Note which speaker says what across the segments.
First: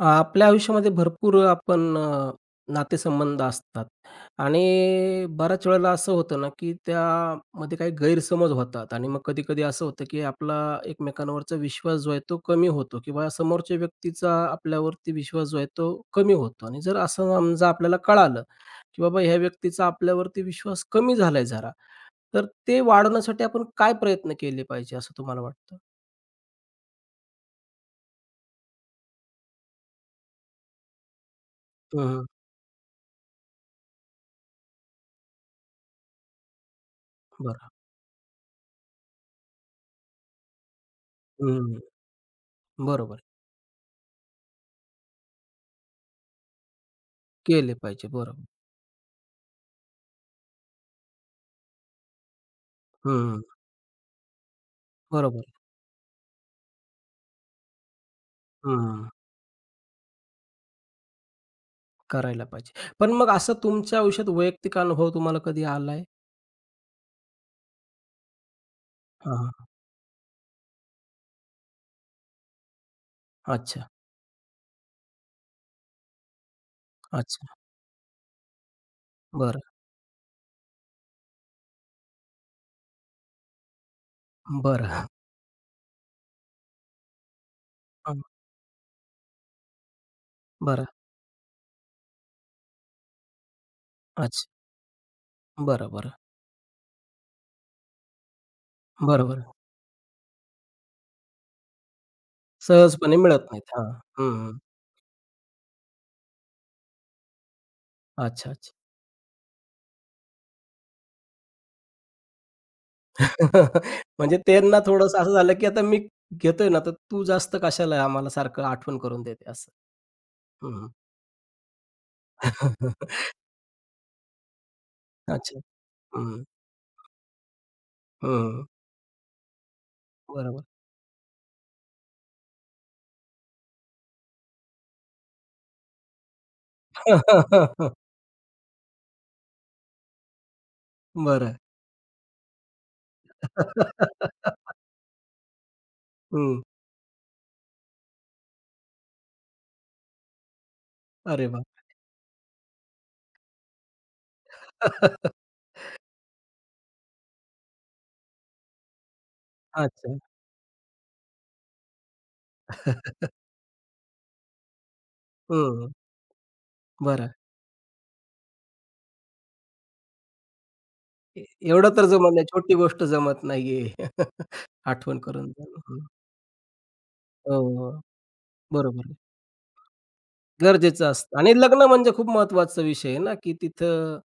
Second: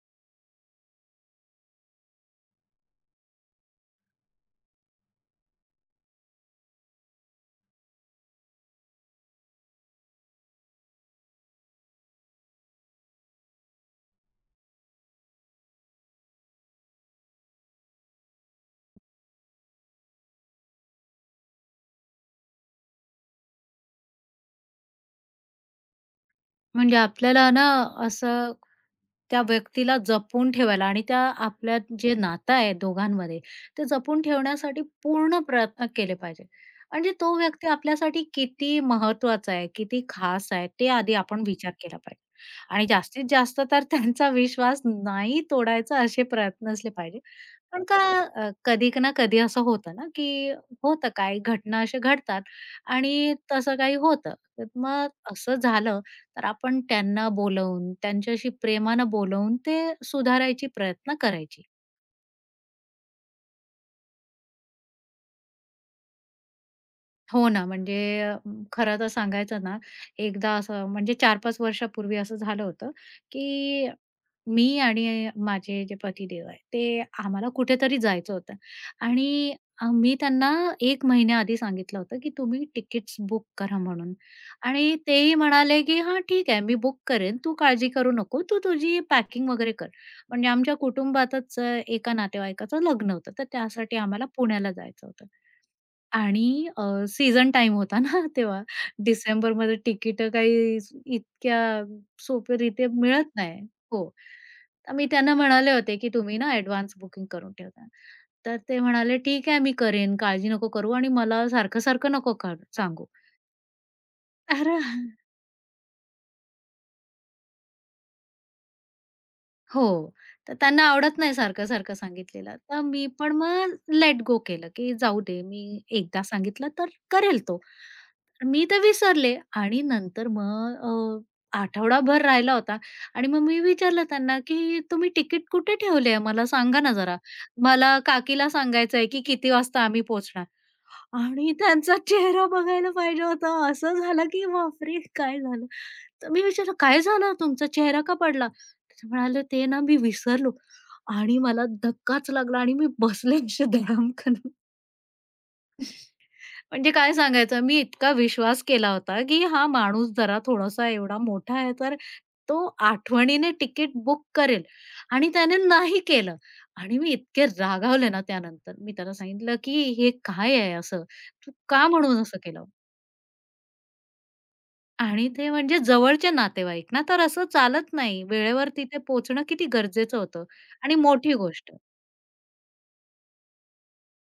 Speaker 1: आपल्या आयुष्यामध्ये भरपूर आपण नातेसंबंध असतात आणि बऱ्याच वेळेला असं होतं ना, की त्यामध्ये काही गैरसमज होतात आणि मग कधी-कधी असं होतं, की आपला एकमेकांवरचा विश्वास जो आहे तो कमी होतो किंवा समोरच्या व्यक्तीचा आपल्यावरती विश्वास जो आहे तो कमी होतो आणि जर असं समजा आपल्याला कळालं, की बाबा ह्या व्यक्तीचा आपल्यावरती विश्वास कमी झालाय जरा, तर ते वाढवण्यासाठी आपण काय प्रयत्न केले पाहिजे असं तुम्हाला वाटतं?
Speaker 2: म्हणजे आपल्याला ना असं त्या व्यक्तीला जपून ठेवायला आणि त्या आपल्या जे
Speaker 1: हं.
Speaker 2: नातं आहे दोघांमध्ये ते जपून ठेवण्यासाठी पूर्ण प्रयत्न केले पाहिजे. म्हणजे तो व्यक्ती
Speaker 1: बरं.
Speaker 2: आपल्यासाठी किती महत्वाचा आहे, किती खास आहे ते आधी आपण विचार
Speaker 1: हं.
Speaker 2: केला पाहिजे आणि
Speaker 1: बरोबर.
Speaker 2: जास्तीत जास्त तर त्यांचा विश्वास नाही तोडायचा असे प्रयत्न असले पाहिजे.
Speaker 1: केले
Speaker 2: पण का
Speaker 1: पाहिजे. बरोबर.
Speaker 2: कधी ना कधी असं होतं ना, की होतं काही घटना अशा घडतात आणि
Speaker 1: हं.
Speaker 2: तसं काही होतं. तर मग
Speaker 1: बरोबर.
Speaker 2: असं झालं, तर आपण त्यांना बोलवून, त्यांच्याशी
Speaker 1: हं.
Speaker 2: प्रेमानं बोलवून ते सुधारायची प्रयत्न करायची.
Speaker 1: करायला पाहिजे. पण मग असा तुमच्या आयुष्यात वैयक्तिक अनुभव तुम्हाला कधी आलाय?
Speaker 2: हो ना, म्हणजे खरं तर
Speaker 1: हां,
Speaker 2: सांगायचं
Speaker 1: हां.
Speaker 2: ना, एकदा असं म्हणजे 4-5 वर्षापूर्वी असं झालं होतं,
Speaker 1: अच्छा,
Speaker 2: की मी आणि माझे जे पतिदेव आहे, ते
Speaker 1: अच्छा.
Speaker 2: आम्हाला कुठेतरी जायचं होतं आणि
Speaker 1: बरं,
Speaker 2: मी त्यांना 1 महिन्याआधी सांगितलं होतं, की तुम्ही तिकीट्स बुक करा म्हणून आणि
Speaker 1: बरं.
Speaker 2: तेही म्हणाले, की "हां, ठीक आहे, मी बुक करेन. तू काळजी करू
Speaker 1: हं,
Speaker 2: नको. तू तुझी पॅकिंग वगैरे कर." म्हणजे आमच्या
Speaker 1: बरं.
Speaker 2: कुटुंबातच एका नातेवाईकाचं लग्न होतं, तर त्यासाठी आम्हाला
Speaker 1: अच्छा.
Speaker 2: पुण्याला जायचं होतं.
Speaker 1: बरं, बरं.
Speaker 2: आणि सीझन टाईम होता ना तेव्हा.
Speaker 1: बरोबर.
Speaker 2: डिसेंबरमध्ये तिकीटं काही इतक्या सोपेरीत्या
Speaker 1: सहजपणे
Speaker 2: मिळत
Speaker 1: मिळत
Speaker 2: नाही.
Speaker 1: नाहीत. हां.
Speaker 2: हो.
Speaker 1: हं, हं.
Speaker 2: तर मी त्यांना म्हणाले होते, की तुम्ही ना ॲडव्हान्स बुकिंग करून ठेवता.
Speaker 1: अच्छा,
Speaker 2: तर
Speaker 1: अच्छा.
Speaker 2: ते म्हणाले, "ठीक आहे, मी करेन. काळजी नको करू आणि मला सारखं-सारखं नको का सांगू."
Speaker 1: म्हणजे त्यांना
Speaker 2: अरे!
Speaker 1: थोडंसं असं झालं, की आता मी घेतोय ना, तर तू जास्त कशाला आम्हाला सारखं आठवण करून देते असं.
Speaker 2: हो. तर त्यांना
Speaker 1: हं.
Speaker 2: आवडत नाही सारखं-सारखं सांगितलेलं. तर मी पण मग लेट गो केलं, की जाऊ दे
Speaker 1: अच्छा.
Speaker 2: मी एकदा
Speaker 1: हं,
Speaker 2: सांगितलं तर करेल तो. तर
Speaker 1: हं.
Speaker 2: मी तर विसरले आणि नंतर
Speaker 1: बरोबर.
Speaker 2: मग आठवडाभर राहिला होता आणि मग मी विचारलं त्यांना, की "तुम्ही तिकीट कुठे ठेवले आहे? मला सांगा ना जरा. मला काकीला सांगायचंय, की किती वाजता आम्ही पोहोचणार." आणि
Speaker 1: बरं.
Speaker 2: त्यांचा चेहरा बघायला पाहिजे होता. असं झालं, की बापरे! काय झालं? तर मी
Speaker 1: हं.
Speaker 2: विचारलं, "काय झालं? तुमचा चेहरा का पडला?" तर ते म्हणाले, "ते ना मी विसरलो आणि
Speaker 1: अरे
Speaker 2: मला
Speaker 1: वाह!
Speaker 2: धक्काच लागला आणि मी बसले असे धडाम करून."
Speaker 1: अच्छा.
Speaker 2: म्हणजे काय सांगायचं, मी इतका विश्वास केला होता, की हा माणूस जरा थोडासा एवढा मोठा आहे, तर तो आठवणीने तिकीट बुक करेल आणि त्याने
Speaker 1: हं.
Speaker 2: नाही केलं आणि मी
Speaker 1: बरं.
Speaker 2: इतके रागावले ना त्यानंतर. मी त्याला सांगितलं, की "हे काय आहे असं?
Speaker 1: ए
Speaker 2: तू का
Speaker 1: एवढं तर
Speaker 2: म्हणून
Speaker 1: जमत
Speaker 2: असं
Speaker 1: नाही.
Speaker 2: केलं?"
Speaker 1: छोटी गोष्ट जमत नाहीये. आठवण
Speaker 2: आणि ते
Speaker 1: करून
Speaker 2: म्हणजे
Speaker 1: देणं. हं.
Speaker 2: जवळचे नातेवाईक ना, तर असं
Speaker 1: हो,
Speaker 2: चालत
Speaker 1: हो.
Speaker 2: नाही. वेळेवर तिथे
Speaker 1: बरोबर आहे.
Speaker 2: पोहोचणं किती गरजेचं होतं आणि
Speaker 1: गरजेचं
Speaker 2: मोठी
Speaker 1: असतं आणि
Speaker 2: गोष्ट.
Speaker 1: लग्न म्हणजे खूप महत्त्वाचा विषय आहे ना, की तिथं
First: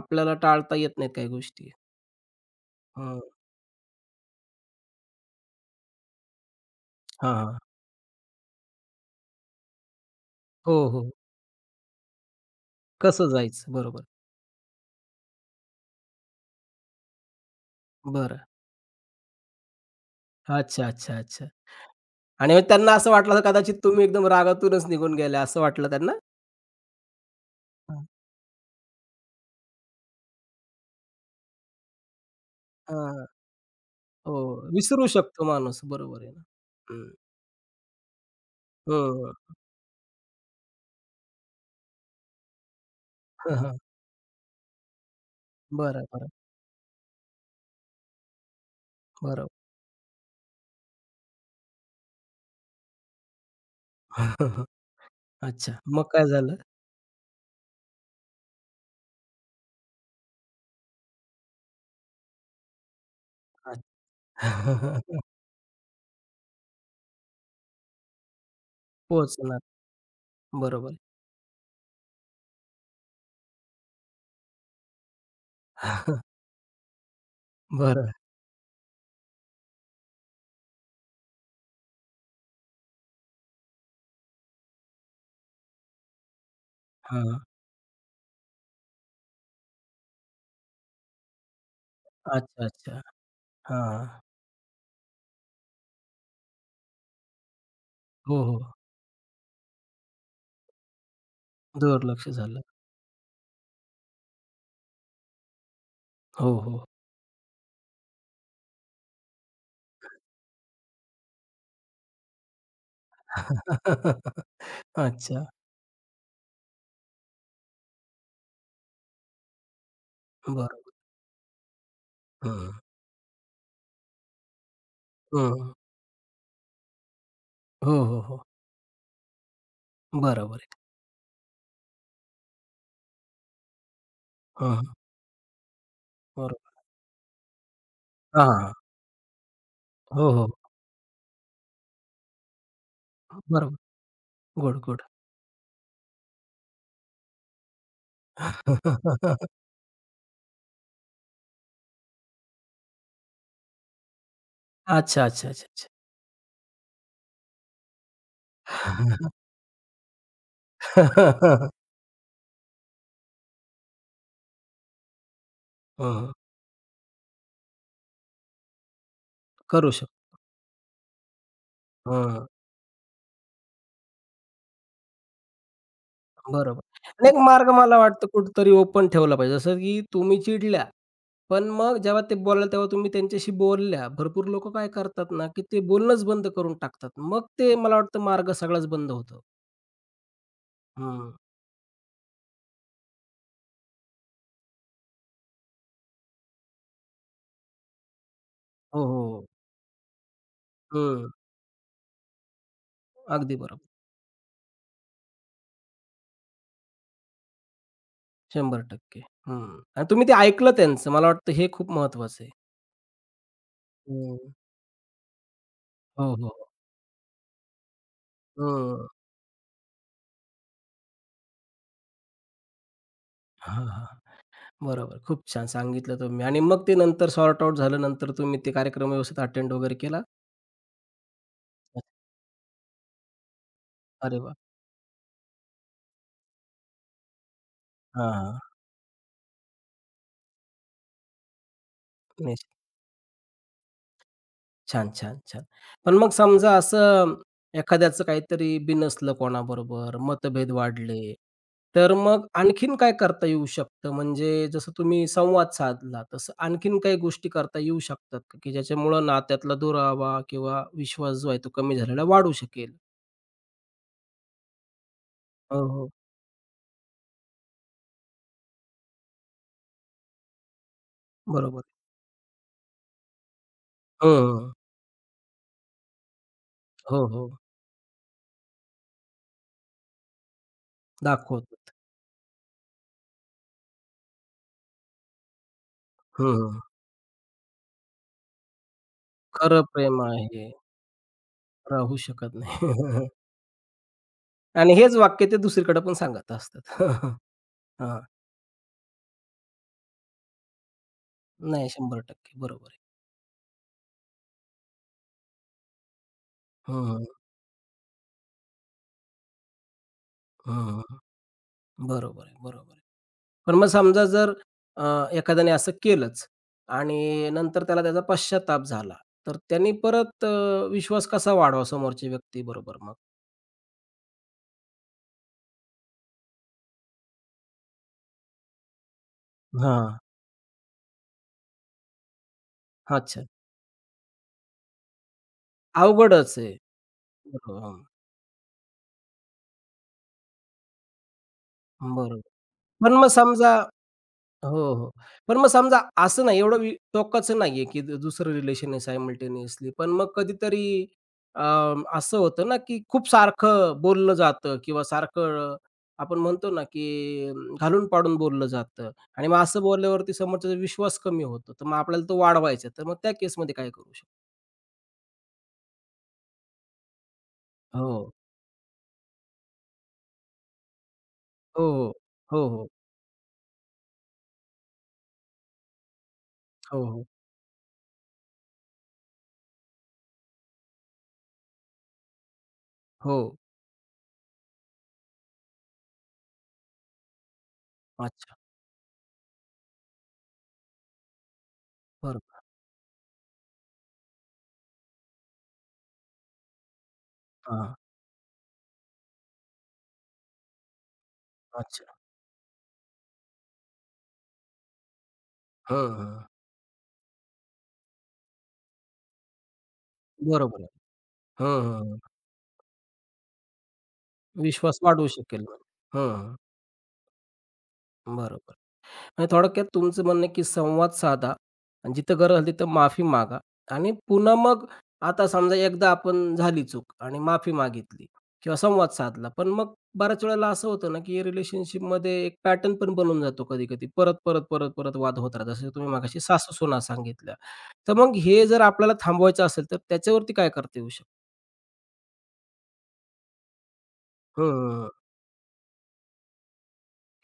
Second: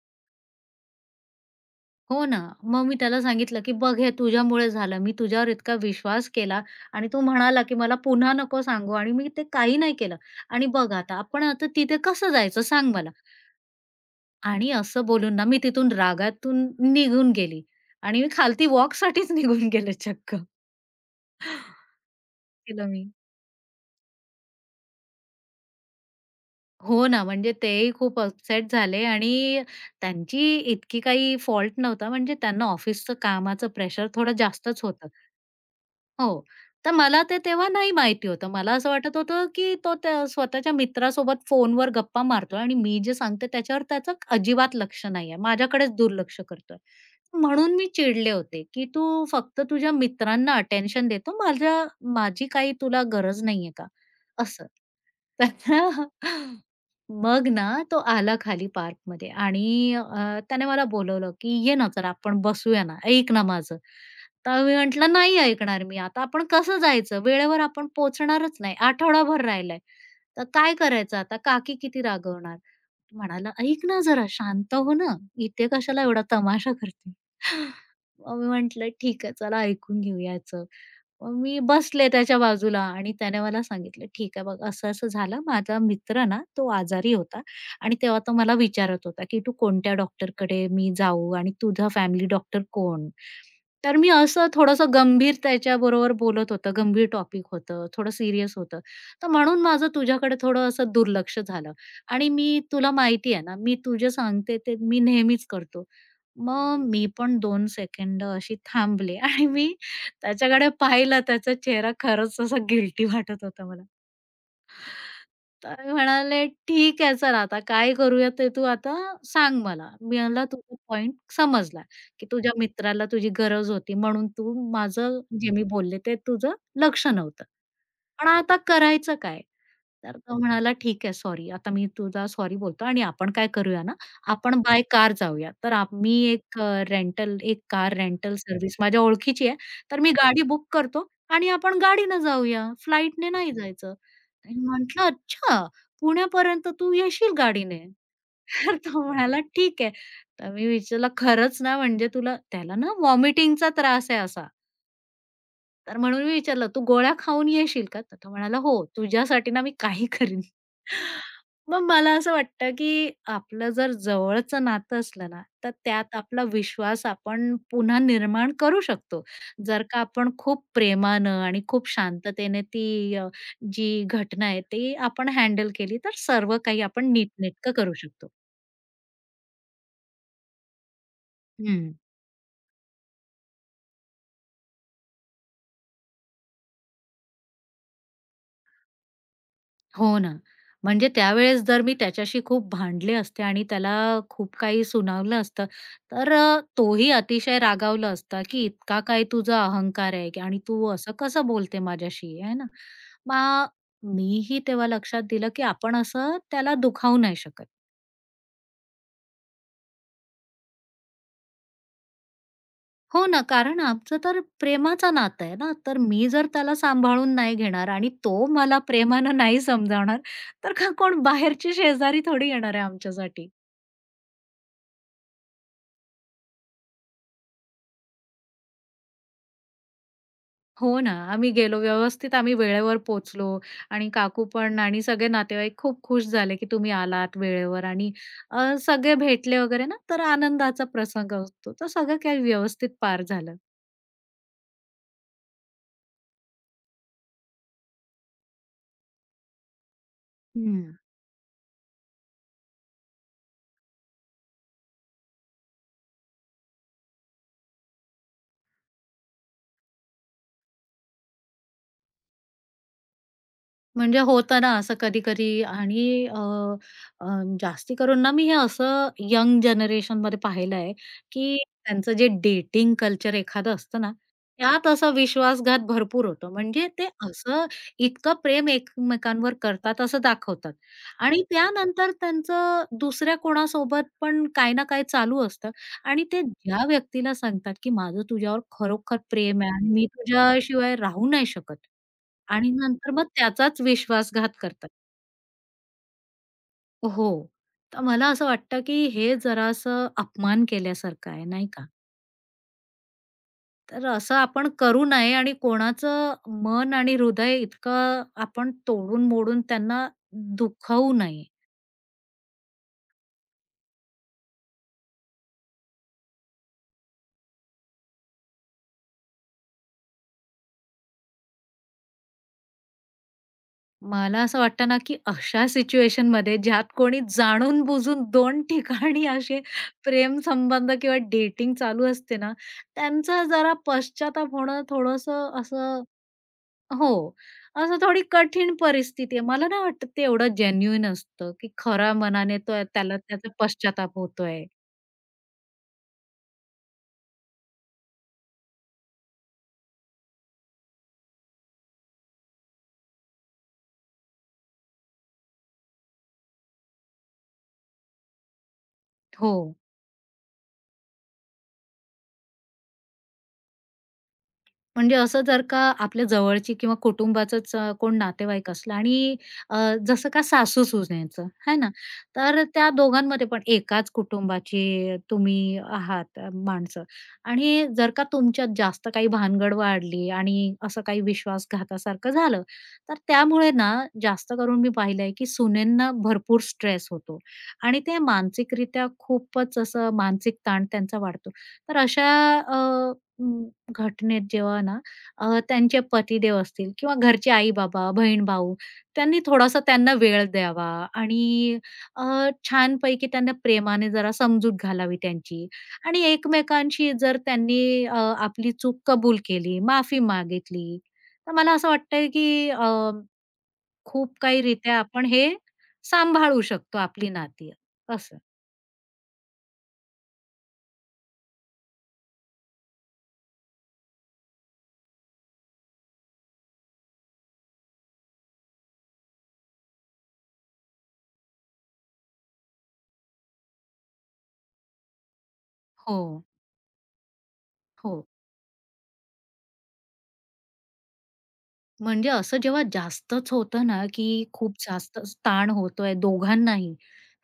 Speaker 1: आपल्याला टाळता येत नाहीत काही गोष्टी.
Speaker 2: हो ना. मग मी
Speaker 1: हं.
Speaker 2: त्याला सांगितलं, की "बघ हे तुझ्यामुळे झालं. मी तुझ्यावर इतका विश्वास केला आणि तू
Speaker 1: हां, हां.
Speaker 2: म्हणाला, की मला पुन्हा नको सांगू आणि मी ते काही नाही केलं. आणि
Speaker 1: हो,
Speaker 2: बघ
Speaker 1: हो.
Speaker 2: आता आपण आता तिथे कसं जायचं सांग मला."
Speaker 1: कसं जायचं? बरोबर.
Speaker 2: आणि असं बोलून ना मी तिथून रागातून निघून गेली आणि मी
Speaker 1: बरं.
Speaker 2: खालती वॉकसाठीच निघून गेले चक्क.
Speaker 1: अच्छा, अच्छा, अच्छा. आणि मग
Speaker 2: केलं
Speaker 1: त्यांना
Speaker 2: मी.
Speaker 1: असं वाटलं असेल कदाचित तुम्ही एकदम रागातूनच निघून गेले असं वाटलं त्यांना?
Speaker 2: हो ना, म्हणजे तेही
Speaker 1: हां.
Speaker 2: खूप अपसेट झाले आणि त्यांची इतकी काही फॉल्ट नव्हता म्हणजे त्यांना ऑफिसचं
Speaker 1: हां.
Speaker 2: कामाचं प्रेशर थोडं
Speaker 1: हो.
Speaker 2: जास्तच
Speaker 1: विसरू
Speaker 2: होतं.
Speaker 1: शकतो माणूस. बरोबर
Speaker 2: हो.
Speaker 1: आहे ना.
Speaker 2: तर
Speaker 1: हं.
Speaker 2: मला ते तेव्हा नाही माहिती होतं. मला असं वाटत होतं, की तो त्या स्वतःच्या मित्रासोबत फोनवर गप्पा मारतोय आणि मी जे सांगते
Speaker 1: हं, हां.
Speaker 2: त्याच्यावर त्याचं अजिबात लक्ष नाहीये. माझ्याकडेच
Speaker 1: बरं, बरं,
Speaker 2: दुर्लक्ष करतोय. म्हणून मी चिडले होते, की "तू
Speaker 1: बरं.
Speaker 2: फक्त तुझ्या मित्रांना अटेन्शन देतो. माझ्या माझी काही तुला गरज नाहीये का?" असं.
Speaker 1: अच्छा. मग
Speaker 2: तर
Speaker 1: काय झालं?
Speaker 2: मग ना तो आला खाली पार्कमध्ये आणि त्याने मला बोलवलं, की "ये ना जरा आपण बसूया ना. ऐक ना माझं."
Speaker 1: अच्छा.
Speaker 2: तर मी म्हटलं, "नाही ऐकणार मी आता. आपण कसं जायचं? वेळेवर आपण पोहोचणारच नाही. आठवडाभर
Speaker 1: पोहोचणार.
Speaker 2: राहिलाय. तर काय
Speaker 1: बरोबर.
Speaker 2: करायचं आता? काकी किती रागवणार?" म्हणाला, "ऐक ना जरा, शांत हो ना. इथे कशाला एवढा तमाशा करते?"
Speaker 1: बरं.
Speaker 2: मग मी म्हटलं, "ठीक आहे, चला ऐकून घेऊया याचं." मग मी बसले त्याच्या बाजूला आणि त्याने मला सांगितलं, "ठीक आहे, बघ असं-असं झालं. माझा मित्र ना, तो आजारी
Speaker 1: हां.
Speaker 2: होता आणि तेव्हा तो मला विचारत होता, की तू कोणत्या डॉक्टरकडे मी जाऊ आणि तुझा फॅमिली डॉक्टर
Speaker 1: अच्छा, अच्छा.
Speaker 2: कोण?" तर
Speaker 1: हां.
Speaker 2: मी असं थोडंसं गंभीर त्याच्याबरोबर बोलत होतं, गंभीर टॉपिक होतं, थोडं
Speaker 1: हो,
Speaker 2: सीरियस
Speaker 1: हो.
Speaker 2: होतं. तर म्हणून माझं तुझ्याकडे थोडं असं दुर्लक्ष झालं.
Speaker 1: दुर्लक्ष
Speaker 2: आणि
Speaker 1: झालं.
Speaker 2: मी तुला माहिती आहे ना, मी तुझे सांगते ते मी नेहमीच करतो.
Speaker 1: हो, हो.
Speaker 2: मग मी पण 2 सेकंड अशी थांबले आणि मी त्याच्याकडे पाहिलं त्याचा चेहरा खरंच असा गिल्टी वाटत होता मला.
Speaker 1: अच्छा.
Speaker 2: तर मी म्हणाले, "ठीक आहे चल आता काय करूया ते तू आता सांग मला. मला तुझा
Speaker 1: बरं.
Speaker 2: पॉइंट समजला, की
Speaker 1: हं,
Speaker 2: तुझ्या
Speaker 1: हं.
Speaker 2: मित्राला तुझी गरज होती म्हणून तू माझं जे मी बोलले ते तुझं लक्ष नव्हतं."
Speaker 1: हो, हो,
Speaker 2: पण
Speaker 1: हो.
Speaker 2: आता करायचं काय? तर तो
Speaker 1: बरोबर
Speaker 2: म्हणाला,
Speaker 1: आहे.
Speaker 2: "ठीक आहे, सॉरी. आता मी तुझा सॉरी बोलतो आणि आपण काय करूया ना, आपण बाय
Speaker 1: हं,
Speaker 2: कार जाऊया." तर आम्ही
Speaker 1: बरोबर.
Speaker 2: एक कार रेंटल
Speaker 1: हां, हां.
Speaker 2: सर्व्हिस माझ्या ओळखीची आहे. तर मी
Speaker 1: हो,
Speaker 2: गाडी
Speaker 1: हो.
Speaker 2: बुक करतो आणि आपण गाडीनं जाऊया, फ्लाईटने नाही
Speaker 1: बरोबर.
Speaker 2: जायचं. तर मी
Speaker 1: गुड, गुड.
Speaker 2: म्हटलं, "अच्छा, पुण्यापर्यंत तू येशील गाडीने?" तर तो म्हणाला, "ठीक आहे." तर मी विचारलं, "खरंच ना, म्हणजे तुला" त्याला ना व्हॉमिटिंगचा त्रास आहे असा.
Speaker 1: अच्छा, अच्छा, अच्छा, अच्छा.
Speaker 2: तर म्हणून मी विचारलं, "तू गोळ्या खाऊन येशील का?" तर तो म्हणाला, "हो, तुझ्यासाठी ना मी काही करीन." मग मला असं वाटतं, की आपलं जर जवळचं नातं असलं ना, तर त्यात
Speaker 1: हं.
Speaker 2: आपला विश्वास आपण पुन्हा निर्माण करू शकतो. जर
Speaker 1: करू
Speaker 2: का
Speaker 1: शकतो.
Speaker 2: आपण खूप प्रेमानं आणि खूप
Speaker 1: हं.
Speaker 2: शांततेने ती जी घटना आहे, ती आपण हँडल केली, तर सर्व
Speaker 1: बरोबर.
Speaker 2: काही आपण
Speaker 1: नाही, मार्ग
Speaker 2: नीटनेटकं करू
Speaker 1: मला वाटतं
Speaker 2: शकतो.
Speaker 1: कुठेतरी ओपन ठेवला पाहिजे. जसं की तुम्ही चिडल्या, पण
Speaker 2: हं.
Speaker 1: मग जेव्हा ते बोलल्या तेव्हा तुम्ही त्यांच्याशी बोलल्या. भरपूर लोकं काय करतात ना, की ते बोलणंच बंद करून टाकतात. मग ते मला वाटतं मार्ग सगळाच बंद होतो.
Speaker 2: हो ना. म्हणजे
Speaker 1: हं.
Speaker 2: त्यावेळेस जर मी त्याच्याशी खूप भांडले असते आणि त्याला खूप काही सुनावलं असतं, तर तोही अतिशय रागावला असता, की इतका
Speaker 1: हो,
Speaker 2: काय
Speaker 1: हो.
Speaker 2: तुझा अहंकार आहे की- आणि तू
Speaker 1: हो.
Speaker 2: असं
Speaker 1: हं.
Speaker 2: कसं बोलते माझ्याशी, आहे ना?
Speaker 1: अगदी
Speaker 2: मग
Speaker 1: बरोबर.
Speaker 2: मीही तेव्हा लक्षात दिलं, की आपण असं त्याला दुखावू नाही शकत.
Speaker 1: 100% हं. आणि तुम्ही ते ऐकलं त्यांचं. मला वाटतं हे खूप महत्वाचं आहे.
Speaker 2: हो ना, कारण आमचं तर
Speaker 1: हं.
Speaker 2: प्रेमाचं नातं आहे ना, तर मी
Speaker 1: हो,
Speaker 2: जर
Speaker 1: हो.
Speaker 2: त्याला सांभाळून नाही घेणार आणि तो मला
Speaker 1: हं.
Speaker 2: प्रेमानं नाही समजावणार, तर का कोण बाहेरची शेजारी थोडी येणार आहे आमच्यासाठी.
Speaker 1: हां, हां. बरोबर. खूप छान सांगितलं तुम्ही आणि मग ते नंतर सॉर्ट आउट झालं. नंतर तुम्ही ते कार्यक्रम व्यवस्थित अटेंड वगैरे केला?
Speaker 2: हो ना, आम्ही गेलो व्यवस्थित आम्ही वेळेवर पोचलो, आणि
Speaker 1: अरे
Speaker 2: काकू
Speaker 1: वाह!
Speaker 2: पण आणि सगळे नातेवाईक खूप खुश झाले, की तुम्ही आलात वेळेवर आणि
Speaker 1: हां, हां.
Speaker 2: सगळे भेटले वगैरे ना, तर आनंदाचा प्रसंग असतो. तर सगळं काही
Speaker 1: निश्चित.
Speaker 2: व्यवस्थित पार झालं.
Speaker 1: छान, छान, छान. पण मग समजा असं एखाद्याचं काहीतरी बिनसलं कोणाबरोबर, मतभेद
Speaker 2: हं.
Speaker 1: वाढले, तर मग आणखीन काय करता येऊ शकतं? म्हणजे जसं तुम्ही संवाद साधला, तसं आणखीन काही गोष्टी करता येऊ शकतात का? की ज्याच्यामुळं नात्यातला दुरावा किंवा विश्वास जो आहे तो कमी झालेला वाढू शकेल?
Speaker 2: म्हणजे होतं ना असं कधी-कधी
Speaker 1: हो,
Speaker 2: आणि
Speaker 1: हो.
Speaker 2: अ, अ, जास्ती करून ना मी हे असं यंग जनरेशनमध्ये पाहिलं आहे, की
Speaker 1: बरोबर.
Speaker 2: त्यांचं जे डेटिंग कल्चर एखादं असतं ना,
Speaker 1: हं.
Speaker 2: त्यात असा विश्वासघात भरपूर होतो. म्हणजे ते
Speaker 1: हो, हो.
Speaker 2: असं इतकं प्रेम एकमेकांवर करतात असं दाखवतात आणि
Speaker 1: दाखवतात.
Speaker 2: त्यानंतर त्यांचं दुसऱ्या कोणासोबत पण काही ना काही चालू असतं आणि ते
Speaker 1: हं.
Speaker 2: ज्या व्यक्तीला सांगतात, की माझं तुझ्यावर खरोखर प्रेम आहे
Speaker 1: खरं
Speaker 2: आणि मी
Speaker 1: प्रेम आहे,
Speaker 2: तुझ्याशिवाय राहू नाही शकत
Speaker 1: राहू शकत
Speaker 2: आणि
Speaker 1: नाही.
Speaker 2: नंतर मग त्याचाच विश्वासघात करतात.
Speaker 1: आणि हेच वाक्य ते दुसरीकडे पण सांगत असतात.
Speaker 2: हो. तर
Speaker 1: हां.
Speaker 2: मला असं वाटतं, की हे जरासं अपमान केल्यासारखं आहे, नाही का?
Speaker 1: नाही, 100% बरोबर आहे.
Speaker 2: तर असं आपण करू नये आणि कोणाचं मन
Speaker 1: हं,
Speaker 2: आणि
Speaker 1: हं,
Speaker 2: हृदय इतकं आपण तोडून-मोडून त्यांना
Speaker 1: हं.
Speaker 2: दुखावू नये.
Speaker 1: बरोबर आहे, बरोबर आहे. पण मग समजा जर अ, एखाद्याने असं केलंच आणि नंतर त्याला त्याचा पश्चात्ताप झाला, तर त्यांनी परत विश्वास कसा वाढवावा समोरच्या व्यक्तीबरोबर मग?
Speaker 2: मला असं वाटतं ना, की अशा सिच्युएशनमध्ये ज्यात कोणी जाणून-बुजून 2 ठिकाणी असे
Speaker 1: हां.
Speaker 2: प्रेमसंबंध किंवा डेटिंग चालू असते ना, त्यांचा
Speaker 1: अच्छा.
Speaker 2: जरा पश्चाताप होणं थोडंसं असं
Speaker 1: अवघडच आहे.
Speaker 2: हो,
Speaker 1: बरोबर.
Speaker 2: असं
Speaker 1: हं.
Speaker 2: थोडी कठीण परिस्थिती आहे. मला नाही वाटत ते एवढं जेन्युइन असतं, की खऱ्या
Speaker 1: बरोबर.
Speaker 2: मनाने तो
Speaker 1: पण
Speaker 2: त्याला
Speaker 1: मग
Speaker 2: त्याचा
Speaker 1: समजा
Speaker 2: पश्चाताप होतोय.
Speaker 1: हो, हो. पण मग समजा असं नाही एवढं टोकाचं नाहीये, की दुसरं रिलेशन आहे सायमल्टेनियसली. पण मग कधीतरी अ, असं होतं ना, की खूप सारखं बोललं जातं किंवा सारखं आपण म्हणतो ना, की घालून पाडून बोललं जातं आणि
Speaker 2: हो.
Speaker 1: मग असं बोलल्यावरती समोरच्याचा विश्वास कमी होतो. तर मग आपल्याला तो वाढवायचा तर मग त्या केसमध्ये काय करू शकतो?
Speaker 2: म्हणजे असं जर का आपल्या जवळची किंवा कुटुंबाचंच
Speaker 1: हो.
Speaker 2: कोण नातेवाईक असलं आणि अ, जसं का सासू-सुनेचं, आहे
Speaker 1: हो,
Speaker 2: ना?
Speaker 1: हो.
Speaker 2: तर
Speaker 1: हो, हो.
Speaker 2: त्या दोघांमध्ये पण एकाच कुटुंबाची तुम्ही आहात
Speaker 1: हो,
Speaker 2: माणसं
Speaker 1: हो.
Speaker 2: आणि जर का तुमच्यात जास्त काही भानगड वाढली आणि असं काही विश्वासघातासारखं झालं, तर
Speaker 1: हो.
Speaker 2: त्यामुळे ना जास्त करून मी पाहिलंय की सुनेंना भरपूर स्ट्रेस होतो आणि ते
Speaker 1: अच्छा.
Speaker 2: मानसिकरित्या खूपच असं मानसिक ताण त्यांचा वाढतो. तर अशा
Speaker 1: बरोबर.
Speaker 2: अ, घटनेत जेव्हा ना त्यांचे पतीदेव असतील किंवा घरचे
Speaker 1: हां.
Speaker 2: आई-बाबा, बहीण-भाऊ त्यांनी थोडासा त्यांना वेळ द्यावा आणि
Speaker 1: अच्छा.
Speaker 2: अ, छानपैकी त्यांना प्रेमाने जरा समजूत घालावी त्यांची
Speaker 1: हं,
Speaker 2: आणि
Speaker 1: हं.
Speaker 2: एकमेकांशी जर त्यांनी आपली चूक कबूल केली, माफी
Speaker 1: बरोबर आहे.
Speaker 2: मागितली, तर मला
Speaker 1: हं,
Speaker 2: असं
Speaker 1: हं.
Speaker 2: वाटतंय की खूप काही रित्या
Speaker 1: विश्वास
Speaker 2: आपण
Speaker 1: वाढवू
Speaker 2: हे
Speaker 1: शकेल. हं.
Speaker 2: सांभाळू शकतो आपली नाती असं.
Speaker 1: बरोबर. म्हणजे थोडक्यात तुमचं म्हणणं आहे, की संवाद साधा आणि जिथं गरज आली तिथं माफी मागा आणि पुन्हा मग आता समजा एकदा आपण झाली चूक आणि माफी मागितली किंवा संवाद साधला. पण मग बऱ्याच वेळेला असं होतं ना, की रिलेशनशिपमध्ये एक पॅटर्न पण बनून जातो कधी-कधी. परत, परत, परत, परत वाद होत राहतात. जसं तुम्ही
Speaker 2: हो,
Speaker 1: मगाशी सासू-सुना सांगितल्या. तर
Speaker 2: हो.
Speaker 1: मग हे जर आपल्याला थांबवायचं असेल तर त्याच्यावरती काय करता येऊ शकतं?
Speaker 2: म्हणजे असं जेव्हा जास्तच होतं ना, की खूप
Speaker 1: हं.
Speaker 2: जास्तच ताण होतोय दोघांनाही,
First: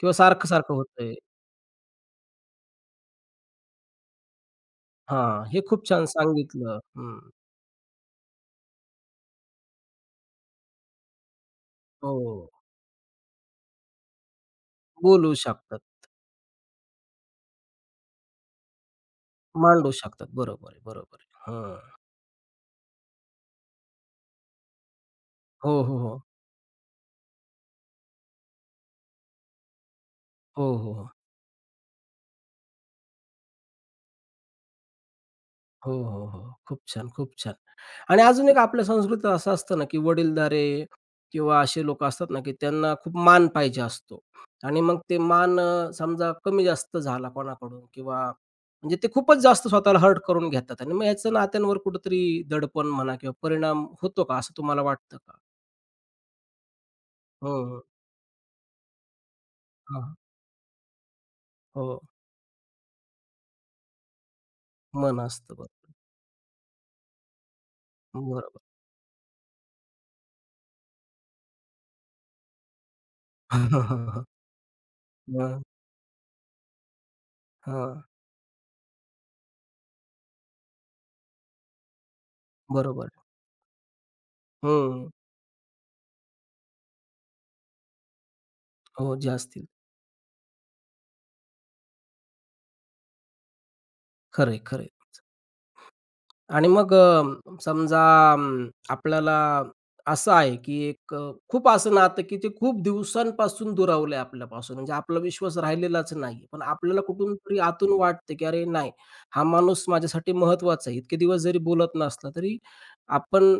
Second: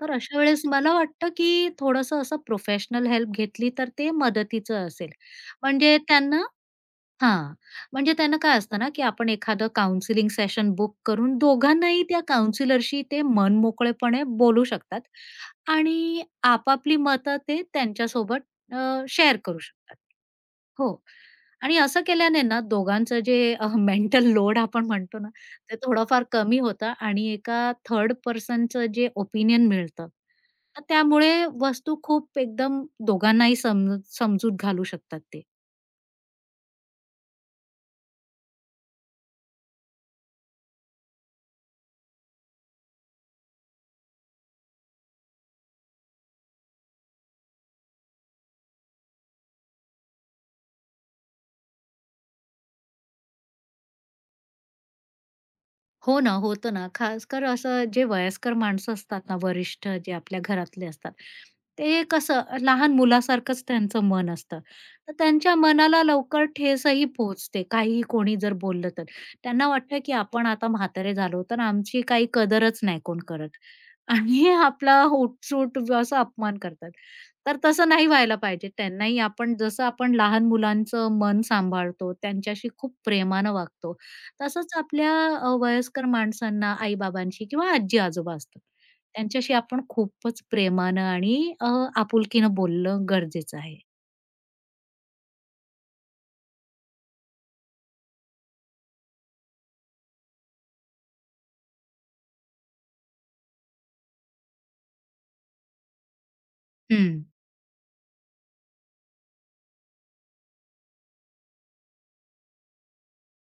Speaker 2: तर
Speaker 1: किंवा
Speaker 2: अशा वेळेस
Speaker 1: सारखं-सारखं
Speaker 2: मला
Speaker 1: होतंय.
Speaker 2: वाटतं, की थोडंसं असं प्रोफेशनल हेल्प घेतली तर ते मदतीचं असेल.
Speaker 1: हां, हे खूप
Speaker 2: म्हणजे
Speaker 1: छान
Speaker 2: त्यांना
Speaker 1: सांगितलं. हं.
Speaker 2: हां, म्हणजे त्यांना काय असतं ना, की आपण एखादं काउन्सिलिंग सेशन बुक करून दोघांनाही त्या
Speaker 1: हो.
Speaker 2: काउन्सिलरशी ते मनमोकळेपणे बोलू शकतात
Speaker 1: बोलू शकतात.
Speaker 2: आणि आपापली मतं ते त्यांच्यासोबत शेअर करू
Speaker 1: मांडू
Speaker 2: शकतात.
Speaker 1: शकतात. बरोबर आहे,
Speaker 2: हो.
Speaker 1: बरोबर आहे.
Speaker 2: आणि
Speaker 1: हां.
Speaker 2: असं केल्याने ना दोघांचं जे मेंटल लोड आपण म्हणतो ना, ते
Speaker 1: हो, हो, हो.
Speaker 2: थोडंफार कमी होतं आणि एका थर्ड पर्सनचं जे ओपिनियन मिळतं.
Speaker 1: हो,
Speaker 2: तर
Speaker 1: हो, हो.
Speaker 2: त्यामुळे वस्तू खूप एकदम दोघांनाही समजूत घालू शकतात ते.
Speaker 1: हो, हो, हो. खूप छान, खूप छान. आणि अजून एक आपल्या संस्कृतीत असं असतं ना, की वडीलधारे किंवा असे लोक असतात ना, की त्यांना खूप मान पाहिजे असतो आणि मग ते मान समजा कमी जास्त झाला कोणाकडून किंवा म्हणजे ते खूपच जास्त स्वतःला हर्ट करून घेतात आणि मग याचं नात्यांवर कुठेतरी दडपण म्हणा किंवा परिणाम होतो का, असं तुम्हाला वाटतं का?
Speaker 2: हो ना, होतं ना. खासकर
Speaker 1: हं, हं.
Speaker 2: असं जे वयस्कर माणसं असतात ना, वरिष्ठ जे
Speaker 1: हां.
Speaker 2: आपल्या घरातले असतात,
Speaker 1: हो.
Speaker 2: ते कसं लहान मुलासारखंच त्यांचं मन असतं. तर
Speaker 1: मन असतं.
Speaker 2: त्यांच्या
Speaker 1: बरोबर.
Speaker 2: मनाला लवकर ठेसही पोहोचते, काही कोणी जर
Speaker 1: बरोबर.
Speaker 2: बोललं तर. त्यांना वाटतं की आपण आता म्हातारे झालो, तर आमची काही कदरच नाही कोण करत आणि आपला
Speaker 1: हं.
Speaker 2: उठसूट असा अपमान करतात. तर तसं
Speaker 1: हां.
Speaker 2: नाही व्हायला पाहिजे. त्यांनाही आपण जसं आपण लहान मुलांचं मन सांभाळतो, त्यांच्याशी खूप
Speaker 1: बरोबर.
Speaker 2: प्रेमानं वागतो, तसंच
Speaker 1: हं.
Speaker 2: आपल्या वयस्कर माणसांना, आई-बाबांशी किंवा आजी-आजोबा असतात,
Speaker 1: हो, जे
Speaker 2: त्यांच्याशी
Speaker 1: असतील.
Speaker 2: आपण खूपच प्रेमानं आणि आपुलकीनं बोलणं गरजेचं आहे.
Speaker 1: खरं आहे, आणि मग समजा आपल्याला असं आहे, की एक खूप असं नातं, की ते खूप दिवसांपासून दुरावलं आहे आपल्यापासून. म्हणजे आपला विश्वास राहिलेलाच नाही. पण आपल्याला
Speaker 2: हं.
Speaker 1: कुठून तरी आतून वाटतं, की अरे नाही, हा माणूस माझ्यासाठी महत्त्वाचा आहे. इतके दिवस जरी बोलत नसला, तरी आपण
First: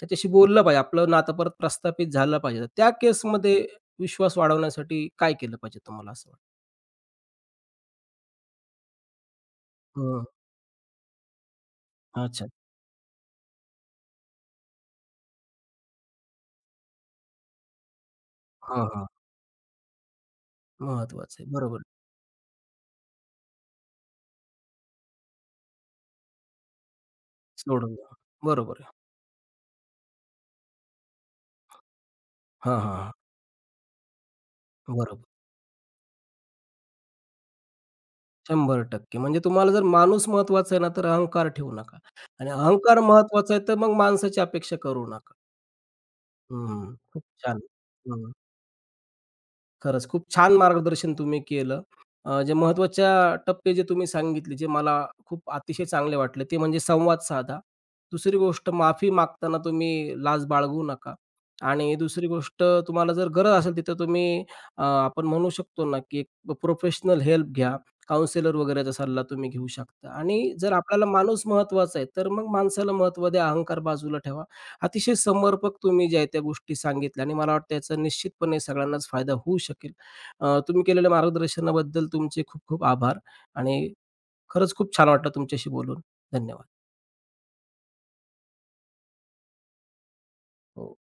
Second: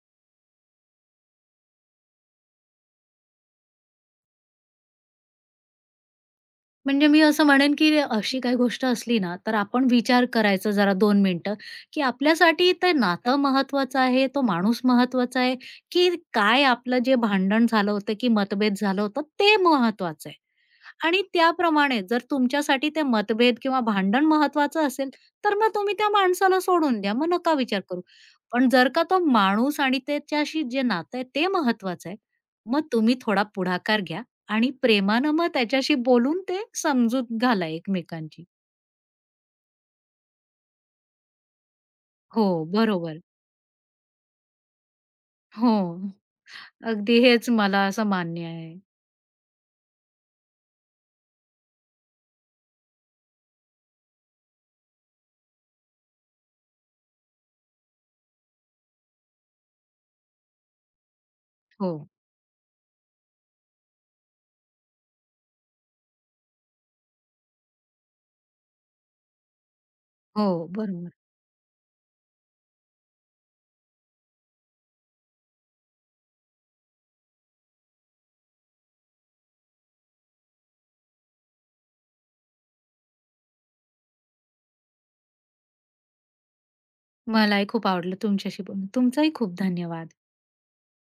Speaker 1: त्याच्याशी बोललं पाहिजे. आपलं नातं परत प्रस्थापित झालं पाहिजे. तर त्या केसमध्ये विश्वास वाढवण्यासाठी काय केलं पाहिजे तुम्हाला असं वाटतं?
Speaker 2: म्हणजे मी असं म्हणेन, की अशी काही गोष्ट असली ना, तर आपण
Speaker 1: हं.
Speaker 2: विचार करायचा जरा 2 मिनिटं, की
Speaker 1: अच्छा.
Speaker 2: आपल्यासाठी ते नातं महत्त्वाचं आहे, तो माणूस महत्त्वाचा आहे, की काय आपलं जे भांडण झालं होतं, की मतभेद
Speaker 1: हां,
Speaker 2: झालं
Speaker 1: हां.
Speaker 2: होतं, ते महत्त्वाचं आहे. आणि
Speaker 1: महत्वाचं आहे. बरोबर.
Speaker 2: त्याप्रमाणे जर तुमच्यासाठी ते मतभेद किंवा भांडण महत्वाचं असेल, तर मग तुम्ही त्या माणसाला सोडून द्या. मग नका विचार
Speaker 1: सोडून
Speaker 2: करू.
Speaker 1: द्या.
Speaker 2: पण
Speaker 1: बरोबर
Speaker 2: जर
Speaker 1: आहे.
Speaker 2: का तो माणूस आणि त्याच्याशी जे नातं आहे ते महत्वाचं आहे,
Speaker 1: हां,
Speaker 2: मग
Speaker 1: हां, हां.
Speaker 2: तुम्ही थोडा पुढाकार घ्या आणि
Speaker 1: बरोबर.
Speaker 2: प्रेमानं मग त्याच्याशी बोलून ते समजूत घाला एकमेकांची.
Speaker 1: 100% म्हणजे तुम्हाला जर माणूस महत्वाचा आहे ना, तर अहंकार ठेवू नका
Speaker 2: हो,
Speaker 1: आणि अहंकार
Speaker 2: बरोबर.
Speaker 1: महत्वाचा आहे, तर मग माणसाची अपेक्षा करू नका.
Speaker 2: हो.
Speaker 1: हं,
Speaker 2: अगदी
Speaker 1: खूप
Speaker 2: हेच
Speaker 1: छान.
Speaker 2: मला असं मान्य आहे.
Speaker 1: खरंच खूप छान मार्गदर्शन तुम्ही केलं. जे महत्त्वाच्या टप्पे जे तुम्ही सांगितले, जे मला खूप अतिशय चांगले वाटले, ते म्हणजे संवाद साधा. दुसरी गोष्ट माफी मागताना तुम्ही लाज बाळगू नका
Speaker 2: हो,
Speaker 1: आणि दुसरी गोष्ट तुम्हाला जर गरज असेल तिथं तुम्ही आपण म्हणू शकतो ना, की एक प्रोफेशनल हेल्प घ्या. काउन्सिलर वगैरेचा सल्ला तुम्ही घेऊ शकता आणि
Speaker 2: हो,
Speaker 1: जर आपल्याला
Speaker 2: बरोबर.
Speaker 1: माणूस महत्त्वाचा आहे, तर मग माणसाला महत्त्व द्या, अहंकार बाजूला ठेवा. अतिशय समर्पक तुम्ही ज्या आहे त्या गोष्टी सांगितल्या आणि मला वाटतं याचा निश्चितपणे सगळ्यांनाच फायदा होऊ शकेल. तुम्ही केलेल्या मार्गदर्शनाबद्दल तुमचे खूप खूप आभार आणि खरंच खूप छान वाटलं तुमच्याशी बोलून. धन्यवाद.
Speaker 2: मलाही खूप आवडलं तुमच्याशी बोलून. तुमचाही खूप धन्यवाद.
Speaker 1: हो.